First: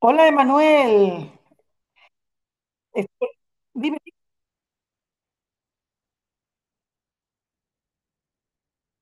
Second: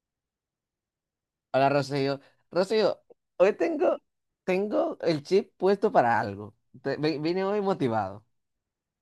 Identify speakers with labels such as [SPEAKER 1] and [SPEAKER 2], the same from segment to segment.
[SPEAKER 1] Hola, Emanuel.
[SPEAKER 2] Hola, Rocío. Rocío,
[SPEAKER 1] Estoy-
[SPEAKER 2] hoy tengo,
[SPEAKER 1] Dime,
[SPEAKER 2] tengo el chip puesto para algo. Vine hoy motivado.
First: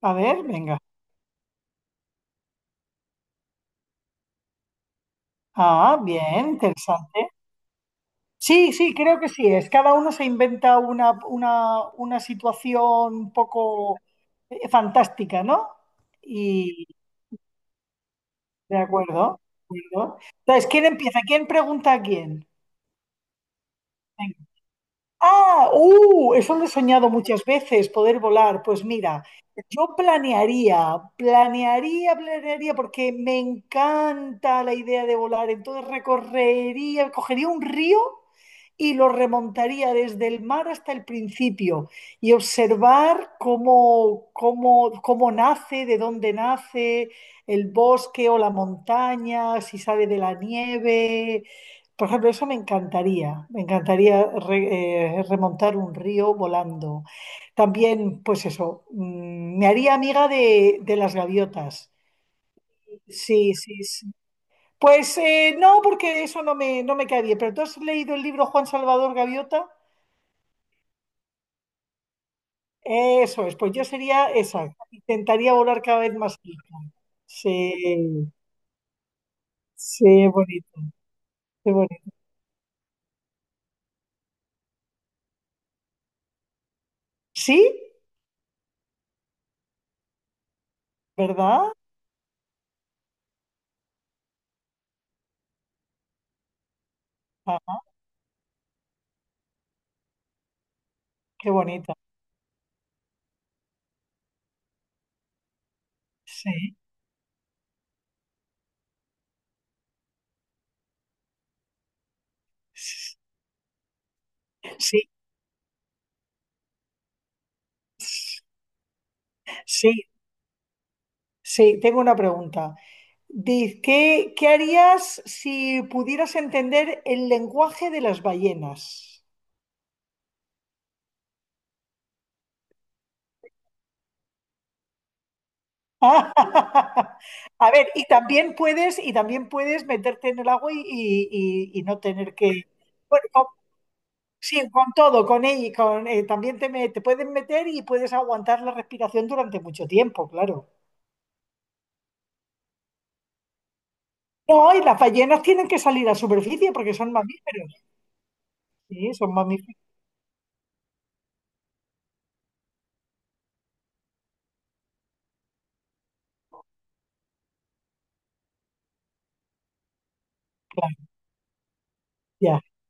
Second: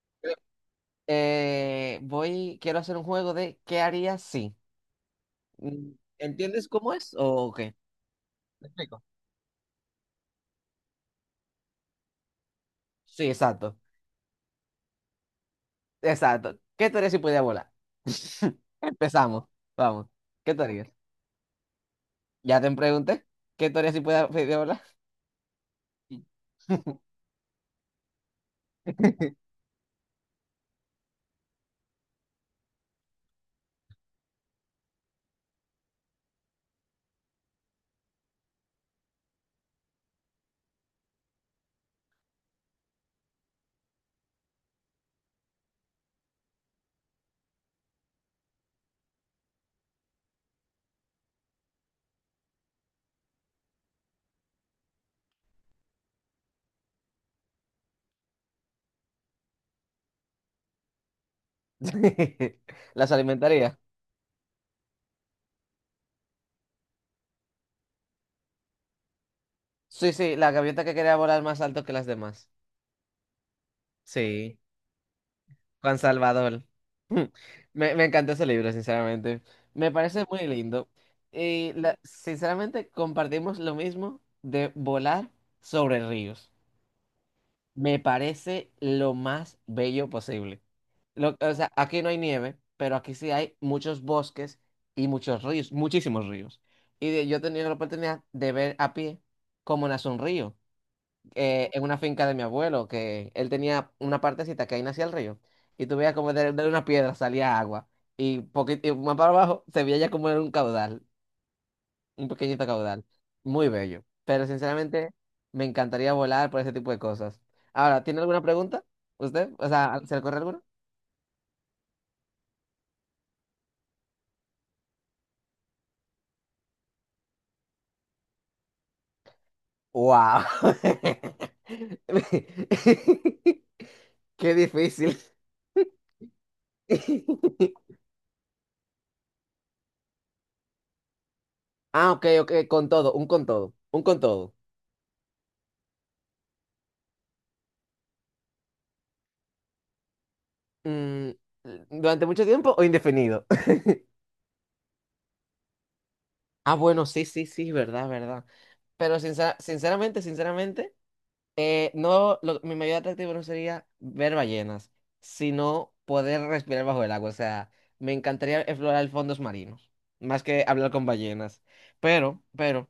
[SPEAKER 1] a ver, venga.
[SPEAKER 2] Quiero hacer un juego de ¿qué harías si? Mm,
[SPEAKER 1] Ah, bien,
[SPEAKER 2] ¿Entiendes cómo es
[SPEAKER 1] interesante.
[SPEAKER 2] o qué? ¿Me
[SPEAKER 1] Sí, sí,
[SPEAKER 2] explico?
[SPEAKER 1] creo que sí es. Cada uno se inventa una situación
[SPEAKER 2] Sí,
[SPEAKER 1] un
[SPEAKER 2] exacto.
[SPEAKER 1] poco fantástica, ¿no?
[SPEAKER 2] Exacto.
[SPEAKER 1] Y
[SPEAKER 2] ¿Qué te harías si pudiera volar?
[SPEAKER 1] de acuerdo,
[SPEAKER 2] Empezamos.
[SPEAKER 1] de
[SPEAKER 2] Vamos.
[SPEAKER 1] acuerdo.
[SPEAKER 2] ¿Qué te
[SPEAKER 1] Entonces, ¿quién
[SPEAKER 2] harías?
[SPEAKER 1] empieza? ¿Quién pregunta a quién?
[SPEAKER 2] Ya te pregunté. ¿Qué te harías si pudiera volar?
[SPEAKER 1] Eso lo he soñado muchas veces, poder volar. Pues
[SPEAKER 2] Sí.
[SPEAKER 1] mira, yo planearía, planearía, planearía, porque me encanta la idea de volar. Entonces recorrería, cogería un río y lo remontaría desde el mar hasta el principio y observar cómo nace, de dónde nace el bosque o la montaña, si sale de la nieve. Por ejemplo, eso me encantaría remontar un río volando. También, pues eso, me haría amiga de las gaviotas.
[SPEAKER 2] ¿Las
[SPEAKER 1] Sí,
[SPEAKER 2] alimentaría?
[SPEAKER 1] sí, sí. Pues no, porque eso no me cae bien. Pero tú has leído el libro Juan Salvador Gaviota.
[SPEAKER 2] Sí, sí, la gaviota que quería volar más alto que las demás.
[SPEAKER 1] Eso es, pues yo sería
[SPEAKER 2] Sí,
[SPEAKER 1] esa. Intentaría volar
[SPEAKER 2] Juan
[SPEAKER 1] cada vez más
[SPEAKER 2] Salvador.
[SPEAKER 1] cerca.
[SPEAKER 2] Mm. Me encantó
[SPEAKER 1] Sí,
[SPEAKER 2] ese libro, sinceramente. Me parece
[SPEAKER 1] sí,
[SPEAKER 2] muy
[SPEAKER 1] bonito,
[SPEAKER 2] lindo.
[SPEAKER 1] qué bonito.
[SPEAKER 2] Sinceramente compartimos lo mismo de volar sobre ríos.
[SPEAKER 1] Sí,
[SPEAKER 2] Me parece lo más bello posible. O sea,
[SPEAKER 1] ¿verdad?
[SPEAKER 2] aquí no hay nieve, pero aquí sí hay muchos bosques y muchos ríos, muchísimos ríos. Yo he tenido la
[SPEAKER 1] Ah,
[SPEAKER 2] oportunidad de ver a pie cómo nace un río
[SPEAKER 1] qué
[SPEAKER 2] en
[SPEAKER 1] bonita.
[SPEAKER 2] una finca de mi abuelo, que él tenía una partecita que ahí nacía el río, y tú veías como de
[SPEAKER 1] Sí,
[SPEAKER 2] una piedra salía agua, y, poquito, y más para abajo se veía ya como era un caudal, un pequeñito caudal,
[SPEAKER 1] sí,
[SPEAKER 2] muy bello, pero
[SPEAKER 1] sí.
[SPEAKER 2] sinceramente me encantaría volar por ese tipo de cosas. Ahora, ¿tiene alguna pregunta? ¿Usted? O sea,
[SPEAKER 1] Sí,
[SPEAKER 2] ¿se le ocurre alguna?
[SPEAKER 1] sí, tengo una pregunta. Diz, ¿qué harías si pudieras entender el lenguaje de las ballenas?
[SPEAKER 2] ¡Wow! ¡Qué difícil!
[SPEAKER 1] A ver, y también puedes meterte en el agua y no
[SPEAKER 2] Ah, ok,
[SPEAKER 1] tener
[SPEAKER 2] ok,
[SPEAKER 1] que.
[SPEAKER 2] con todo,
[SPEAKER 1] Bueno,
[SPEAKER 2] un con todo, un con todo.
[SPEAKER 1] sí, con todo, con ella, con, también te pueden meter y puedes aguantar la respiración durante mucho tiempo, claro.
[SPEAKER 2] Mm, ¿Durante mucho tiempo o indefinido?
[SPEAKER 1] No, y las ballenas tienen que salir a superficie
[SPEAKER 2] Ah,
[SPEAKER 1] porque
[SPEAKER 2] bueno,
[SPEAKER 1] son
[SPEAKER 2] sí, sí, sí,
[SPEAKER 1] mamíferos.
[SPEAKER 2] verdad, verdad.
[SPEAKER 1] Sí,
[SPEAKER 2] Pero
[SPEAKER 1] son mamíferos,
[SPEAKER 2] sinceramente, sinceramente, no, lo- mi mayor atractivo no sería ver ballenas, sino poder respirar bajo el agua. O sea, me encantaría explorar fondos marinos, más que hablar
[SPEAKER 1] claro.
[SPEAKER 2] con ballenas. Pero,
[SPEAKER 1] Ya,
[SPEAKER 2] pero,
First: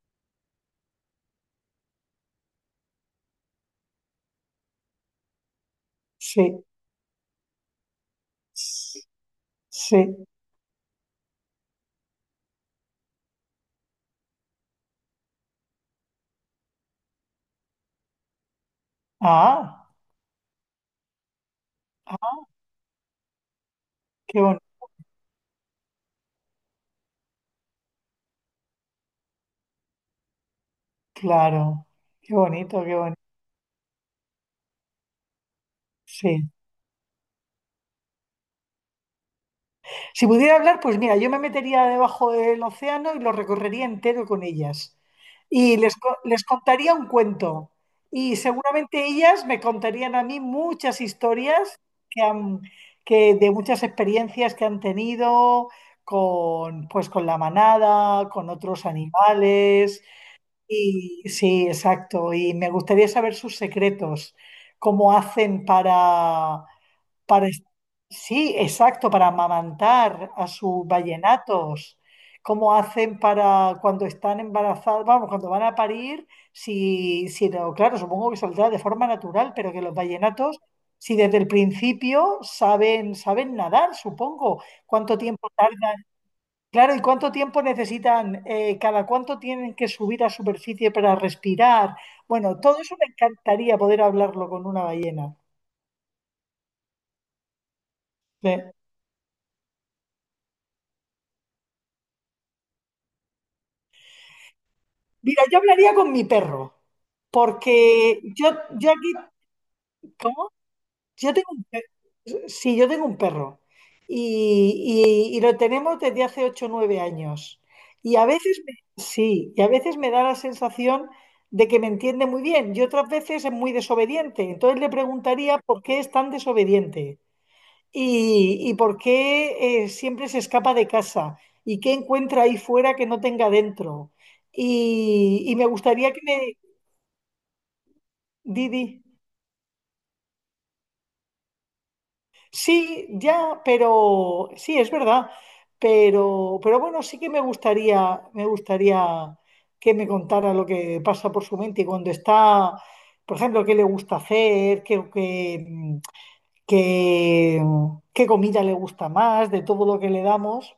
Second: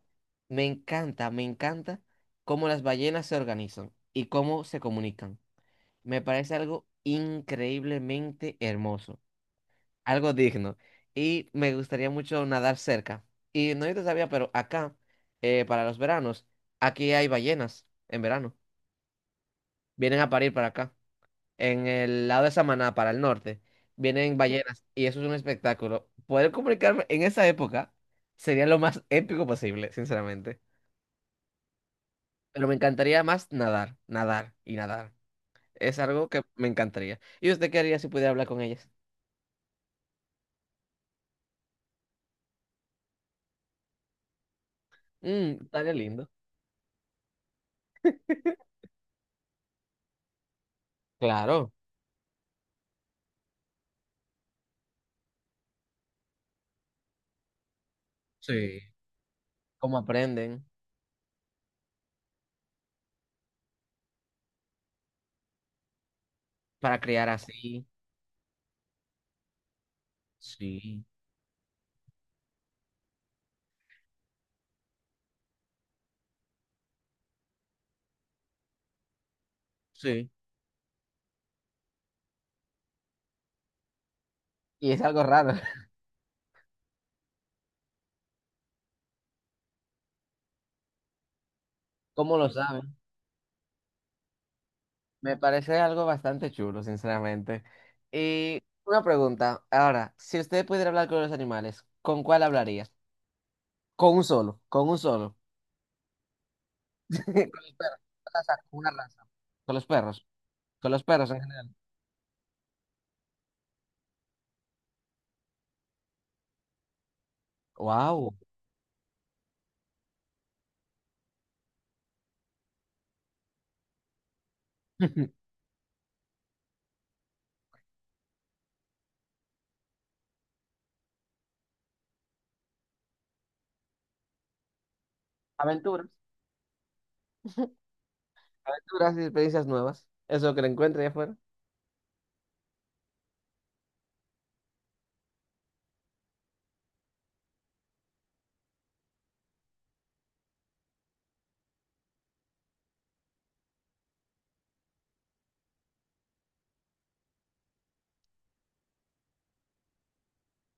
[SPEAKER 2] me encanta cómo las ballenas se organizan y cómo se comunican. Me parece
[SPEAKER 1] sí,
[SPEAKER 2] algo increíblemente hermoso.
[SPEAKER 1] sí.
[SPEAKER 2] Algo digno. Y me gustaría mucho nadar cerca. Y no yo te sabía, pero acá, para los veranos, aquí hay ballenas en verano.
[SPEAKER 1] Ah,
[SPEAKER 2] Vienen a parir para acá. En el
[SPEAKER 1] ah,
[SPEAKER 2] lado de Samaná, para el norte, vienen
[SPEAKER 1] qué bonito,
[SPEAKER 2] ballenas. Y eso es un espectáculo. Poder comunicarme en esa época sería lo más épico posible, sinceramente.
[SPEAKER 1] claro, qué
[SPEAKER 2] Pero me
[SPEAKER 1] bonito, qué bonito.
[SPEAKER 2] encantaría más nadar, nadar y nadar. Es algo que
[SPEAKER 1] Sí.
[SPEAKER 2] me encantaría. ¿Y usted qué haría si pudiera hablar con ellas?
[SPEAKER 1] Si pudiera hablar, pues mira, yo me metería debajo del océano y lo recorrería entero con ellas.
[SPEAKER 2] Mm,
[SPEAKER 1] Y
[SPEAKER 2] estaría lindo.
[SPEAKER 1] les contaría un cuento. Y seguramente ellas me contarían a mí muchas
[SPEAKER 2] Claro.
[SPEAKER 1] historias que han, que de muchas experiencias que han tenido con, pues, con la manada, con
[SPEAKER 2] Sí.
[SPEAKER 1] otros
[SPEAKER 2] ¿Cómo
[SPEAKER 1] animales.
[SPEAKER 2] aprenden?
[SPEAKER 1] Y sí, exacto. Y me gustaría saber sus secretos, cómo hacen para,
[SPEAKER 2] Para crear
[SPEAKER 1] para,
[SPEAKER 2] así.
[SPEAKER 1] sí, exacto, para amamantar a sus
[SPEAKER 2] Sí,
[SPEAKER 1] vallenatos, cómo hacen para cuando están embarazados, vamos, cuando van a parir, si, si lo- claro, supongo que saldrá de forma natural, pero que los
[SPEAKER 2] sí.
[SPEAKER 1] vallenatos, si desde el principio saben, saben nadar, supongo,
[SPEAKER 2] Y es
[SPEAKER 1] cuánto
[SPEAKER 2] algo
[SPEAKER 1] tiempo.
[SPEAKER 2] raro.
[SPEAKER 1] Claro, ¿y cuánto tiempo necesitan? ¿Cada cuánto tienen que subir a superficie para respirar?
[SPEAKER 2] ¿Cómo lo
[SPEAKER 1] Bueno, todo
[SPEAKER 2] saben?
[SPEAKER 1] eso me encantaría poder hablarlo con una ballena.
[SPEAKER 2] Me parece algo bastante chulo, sinceramente.
[SPEAKER 1] Sí.
[SPEAKER 2] Y una pregunta. Ahora, si usted pudiera hablar con los animales, ¿con cuál hablaría? Con un solo, con un solo.
[SPEAKER 1] Mira, yo hablaría con mi perro,
[SPEAKER 2] Con los perros,
[SPEAKER 1] porque
[SPEAKER 2] con la
[SPEAKER 1] yo,
[SPEAKER 2] raza, con una
[SPEAKER 1] yo aquí...
[SPEAKER 2] raza. Con los perros,
[SPEAKER 1] ¿Cómo?
[SPEAKER 2] con los perros
[SPEAKER 1] Yo
[SPEAKER 2] en
[SPEAKER 1] tengo un
[SPEAKER 2] general.
[SPEAKER 1] sí, yo tengo un perro y y- lo tenemos desde hace 8 o 9 años. Y a
[SPEAKER 2] Wow.
[SPEAKER 1] veces sí, y a veces me da la sensación de que me entiende muy bien y otras veces es muy desobediente. Entonces le preguntaría por qué es tan desobediente y por qué siempre se escapa de casa y qué encuentra ahí fuera que no tenga dentro. Y me
[SPEAKER 2] Aventuras,
[SPEAKER 1] gustaría que me... Didi.
[SPEAKER 2] aventuras y experiencias nuevas. Eso que le encuentre allá afuera.
[SPEAKER 1] Sí, ya, pero sí, es verdad. Pero bueno, sí que me gustaría que me contara lo que pasa por su mente y cuando está, por ejemplo, qué le gusta hacer, qué, qué comida le gusta más, de todo lo que le damos,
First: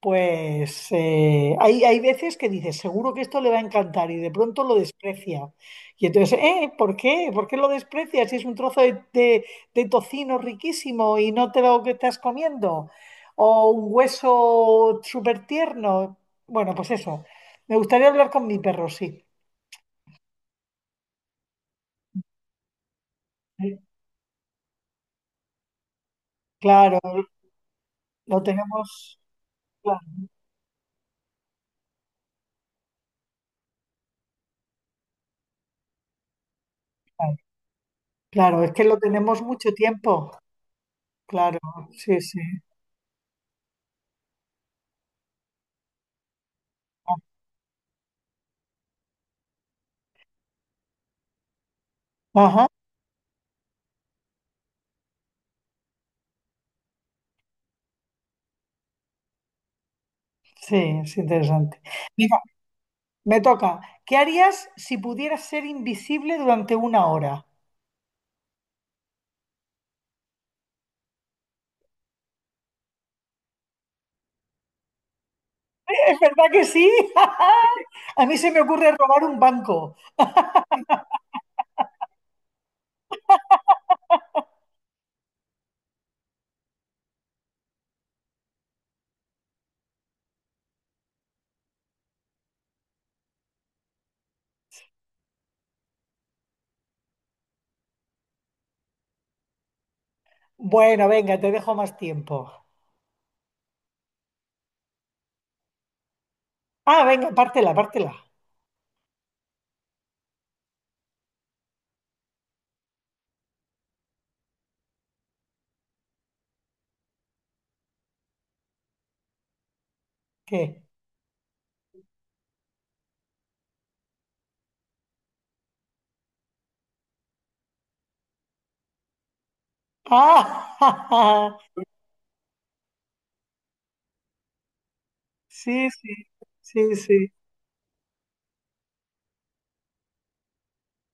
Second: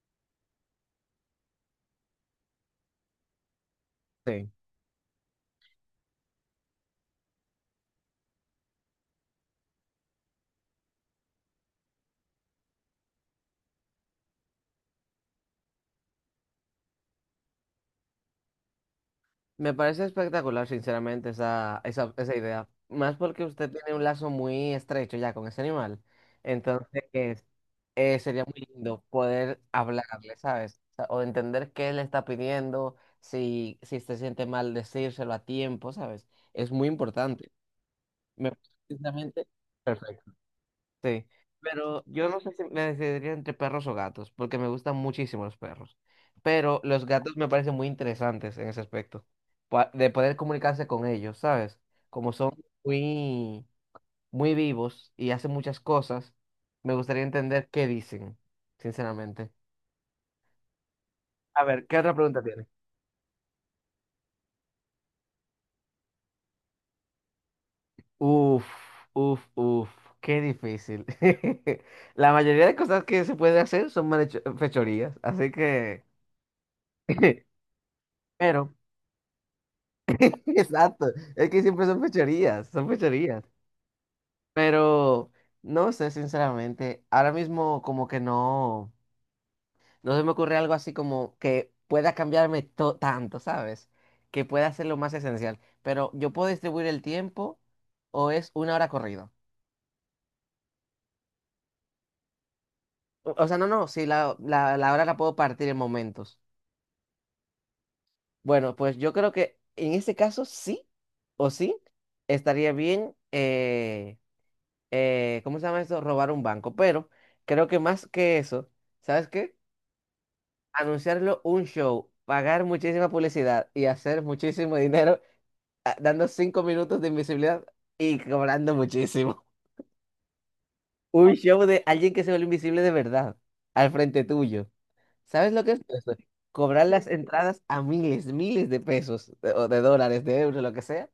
[SPEAKER 1] pues hay veces que dices, seguro que esto le va a encantar y de
[SPEAKER 2] Sí.
[SPEAKER 1] pronto lo desprecia. Y entonces, ¿eh? ¿Por qué? ¿Por qué lo desprecias si es un trozo de tocino riquísimo y no te lo que estás comiendo? O un hueso súper tierno. Bueno, pues eso. Me gustaría hablar con mi perro, sí.
[SPEAKER 2] Me parece espectacular, sinceramente, esa idea. Más porque usted
[SPEAKER 1] Eh,
[SPEAKER 2] tiene un lazo muy estrecho ya con ese animal.
[SPEAKER 1] claro,
[SPEAKER 2] Entonces,
[SPEAKER 1] lo
[SPEAKER 2] sería muy lindo
[SPEAKER 1] tenemos,
[SPEAKER 2] poder
[SPEAKER 1] claro,
[SPEAKER 2] hablarle, ¿sabes? O sea, o entender qué le está pidiendo, si se siente mal decírselo a tiempo, ¿sabes? Es muy
[SPEAKER 1] claro,
[SPEAKER 2] importante. Me
[SPEAKER 1] claro,
[SPEAKER 2] parece,
[SPEAKER 1] es que lo tenemos
[SPEAKER 2] sinceramente,
[SPEAKER 1] mucho tiempo.
[SPEAKER 2] perfecto. Sí,
[SPEAKER 1] Claro,
[SPEAKER 2] pero
[SPEAKER 1] sí,
[SPEAKER 2] yo
[SPEAKER 1] sí.
[SPEAKER 2] no sé si me decidiría entre perros o gatos, porque me gustan muchísimo los perros. Pero los gatos me parecen muy interesantes en ese aspecto, de poder comunicarse con ellos, ¿sabes? Como son
[SPEAKER 1] Ajá,
[SPEAKER 2] muy, muy vivos y hacen muchas cosas, me gustaría entender qué dicen, sinceramente.
[SPEAKER 1] sí, es
[SPEAKER 2] A
[SPEAKER 1] interesante.
[SPEAKER 2] ver, ¿qué otra
[SPEAKER 1] Mira,
[SPEAKER 2] pregunta tiene?
[SPEAKER 1] me toca. ¿Qué harías si pudieras ser invisible durante una hora?
[SPEAKER 2] Uf, uf, qué difícil. La mayoría de cosas que se pueden hacer son fechorías, así que...
[SPEAKER 1] ¿Es verdad que sí? A mí se me
[SPEAKER 2] Pero...
[SPEAKER 1] ocurre robar un banco.
[SPEAKER 2] Exacto, es que siempre son fechorías, son fechorías. Pero no sé, sinceramente, ahora mismo como que no se me ocurre algo así como que pueda cambiarme tanto, ¿sabes? Que pueda ser lo más esencial. Pero yo puedo distribuir el tiempo o es una hora corrida.
[SPEAKER 1] Bueno, venga, te dejo más tiempo.
[SPEAKER 2] O sea, no, no, sí, la hora la puedo partir en momentos.
[SPEAKER 1] Ah, venga, pártela, pártela.
[SPEAKER 2] Bueno, pues yo creo que en ese caso sí o sí estaría bien ¿cómo se llama eso? Robar un banco. Pero creo que más que eso, ¿sabes qué?
[SPEAKER 1] ¿Qué?
[SPEAKER 2] Anunciarlo un show, pagar muchísima publicidad y hacer muchísimo dinero dando 5 minutos de invisibilidad y cobrando muchísimo. Un
[SPEAKER 1] Ah,
[SPEAKER 2] show de alguien que se vuelve invisible de verdad al frente tuyo. ¿Sabes lo que es
[SPEAKER 1] sí, sí,
[SPEAKER 2] eso? Cobrar
[SPEAKER 1] sí,
[SPEAKER 2] las
[SPEAKER 1] sí,
[SPEAKER 2] entradas a miles, miles de pesos o de dólares, de euros, lo que sea.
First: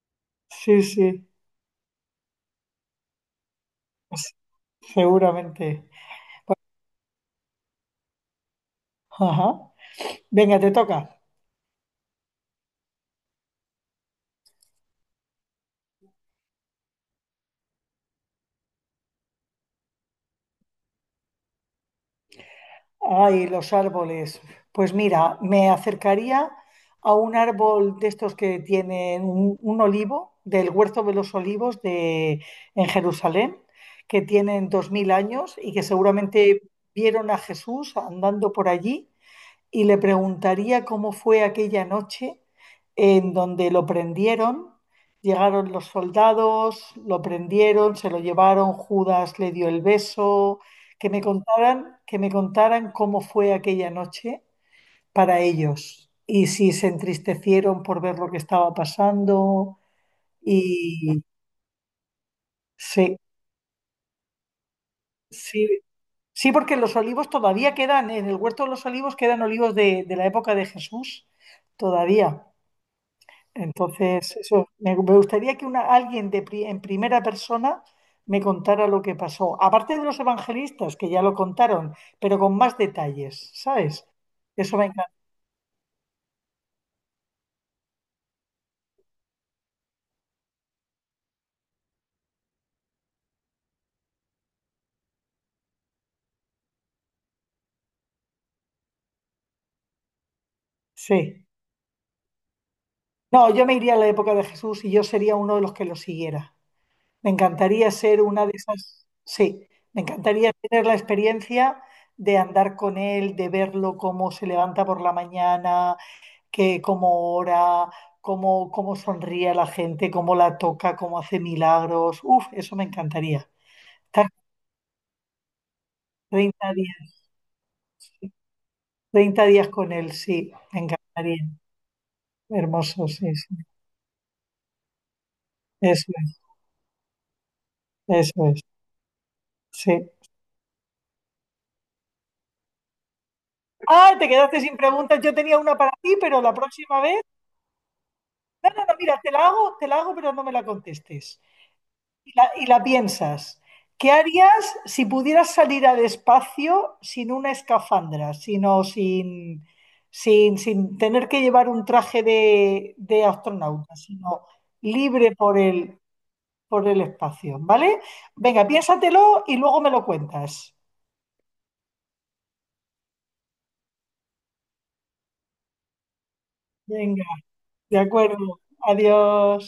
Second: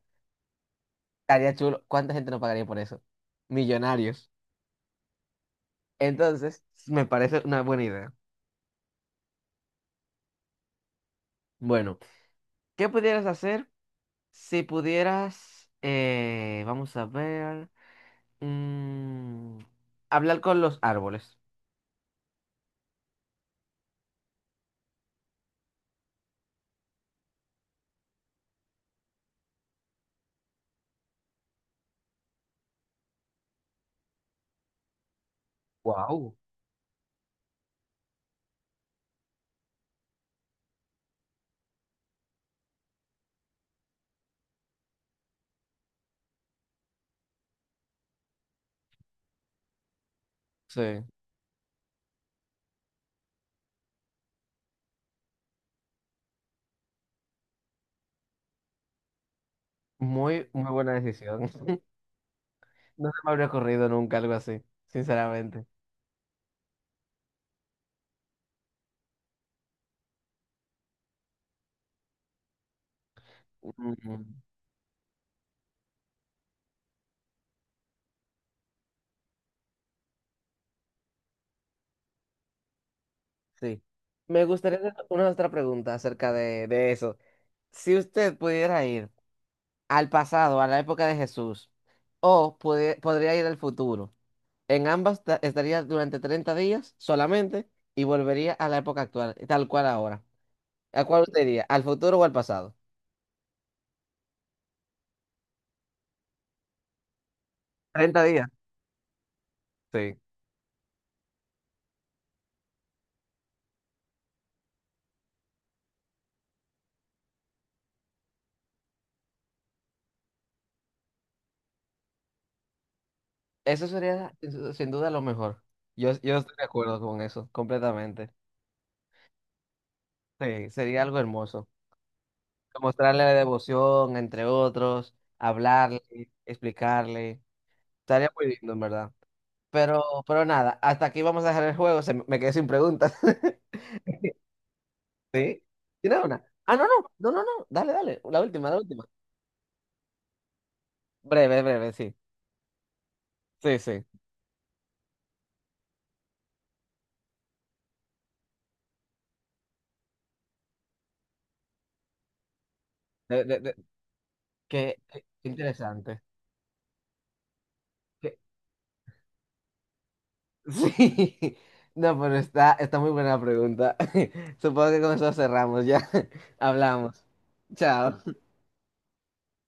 [SPEAKER 1] sí, sí,
[SPEAKER 2] Estaría chulo. ¿Cuánta gente no pagaría por eso? Millonarios.
[SPEAKER 1] pues seguramente.
[SPEAKER 2] Entonces, me parece una buena idea.
[SPEAKER 1] Ajá. Venga, te toca.
[SPEAKER 2] Bueno. ¿Qué pudieras hacer si pudieras, vamos a ver, mm, hablar con los árboles?
[SPEAKER 1] Ay, los árboles. Pues mira, me acercaría a un árbol de estos que tienen un olivo, del Huerto de los Olivos en Jerusalén, que tienen 2000 años y que
[SPEAKER 2] Wow.
[SPEAKER 1] seguramente vieron a Jesús andando por allí y le preguntaría cómo fue aquella noche en donde lo prendieron. Llegaron los soldados, lo prendieron, se lo llevaron, Judas le dio el beso,
[SPEAKER 2] Sí,
[SPEAKER 1] que me contaran cómo fue aquella noche para ellos y si se entristecieron por ver lo que estaba pasando
[SPEAKER 2] muy buena
[SPEAKER 1] y
[SPEAKER 2] decisión. No se
[SPEAKER 1] sí,
[SPEAKER 2] me habría ocurrido nunca algo así, sinceramente.
[SPEAKER 1] sí, sí, porque los olivos todavía quedan, en el huerto de los olivos quedan olivos de la época de Jesús, todavía.
[SPEAKER 2] Mm,
[SPEAKER 1] Entonces, eso, me gustaría que alguien de en primera persona me contara lo que pasó. Aparte de los evangelistas, que ya lo contaron, pero con más detalles,
[SPEAKER 2] sí.
[SPEAKER 1] ¿sabes?
[SPEAKER 2] Me
[SPEAKER 1] Eso
[SPEAKER 2] gustaría
[SPEAKER 1] me
[SPEAKER 2] hacer
[SPEAKER 1] encanta.
[SPEAKER 2] una otra pregunta acerca de eso. Si usted pudiera ir al pasado, a la época de Jesús, o podría ir al futuro. En ambas estaría durante 30 días solamente y volvería a la época actual, tal cual ahora. ¿A cuál usted
[SPEAKER 1] Sí.
[SPEAKER 2] iría? ¿Al futuro o al pasado?
[SPEAKER 1] No, yo me iría a la época de Jesús y yo sería uno de los que lo siguiera. Me encantaría ser
[SPEAKER 2] treinta
[SPEAKER 1] una
[SPEAKER 2] días.
[SPEAKER 1] de esas. Sí, me
[SPEAKER 2] Sí.
[SPEAKER 1] encantaría tener la experiencia de andar con él, de verlo cómo se levanta por la mañana, que cómo ora, cómo sonríe a la gente, cómo la toca, cómo hace milagros. Uf, eso me encantaría.
[SPEAKER 2] Eso
[SPEAKER 1] Estar
[SPEAKER 2] sería sin duda lo mejor. Yo estoy de
[SPEAKER 1] 30
[SPEAKER 2] acuerdo con
[SPEAKER 1] días,
[SPEAKER 2] eso, completamente.
[SPEAKER 1] treinta días con él, sí,
[SPEAKER 2] Sí,
[SPEAKER 1] me
[SPEAKER 2] sería algo
[SPEAKER 1] encantaría.
[SPEAKER 2] hermoso.
[SPEAKER 1] Hermoso,
[SPEAKER 2] Mostrarle la
[SPEAKER 1] sí, sí.
[SPEAKER 2] devoción, entre otros, hablarle,
[SPEAKER 1] Eso es,
[SPEAKER 2] explicarle. Estaría muy
[SPEAKER 1] eso es,
[SPEAKER 2] lindo, en verdad.
[SPEAKER 1] sí.
[SPEAKER 2] Nada, hasta aquí vamos a dejar el juego. Se me quedé sin preguntas.
[SPEAKER 1] Ah, te quedaste sin preguntas. Yo tenía
[SPEAKER 2] Sí.
[SPEAKER 1] una para ti,
[SPEAKER 2] ¿Tienes
[SPEAKER 1] pero
[SPEAKER 2] una?
[SPEAKER 1] la
[SPEAKER 2] Ah,
[SPEAKER 1] próxima vez,
[SPEAKER 2] no. Dale, dale. La última,
[SPEAKER 1] bueno,
[SPEAKER 2] la última.
[SPEAKER 1] mira, te la hago, pero no me la contestes.
[SPEAKER 2] Breve, breve, sí.
[SPEAKER 1] Y la, y la piensas.
[SPEAKER 2] Sí, sí.
[SPEAKER 1] ¿Qué harías si pudieras salir al espacio sin una escafandra, sino sin tener que llevar un traje de
[SPEAKER 2] De- de- de-
[SPEAKER 1] astronauta, sino
[SPEAKER 2] Qué
[SPEAKER 1] libre
[SPEAKER 2] interesante.
[SPEAKER 1] por el espacio? ¿Vale?
[SPEAKER 2] Qué-
[SPEAKER 1] Venga, piénsatelo y luego me lo cuentas.
[SPEAKER 2] Sí. No, pero está muy buena la pregunta. Supongo que con eso cerramos ya. Hablamos.
[SPEAKER 1] Venga, de
[SPEAKER 2] Chao.
[SPEAKER 1] acuerdo. Adiós.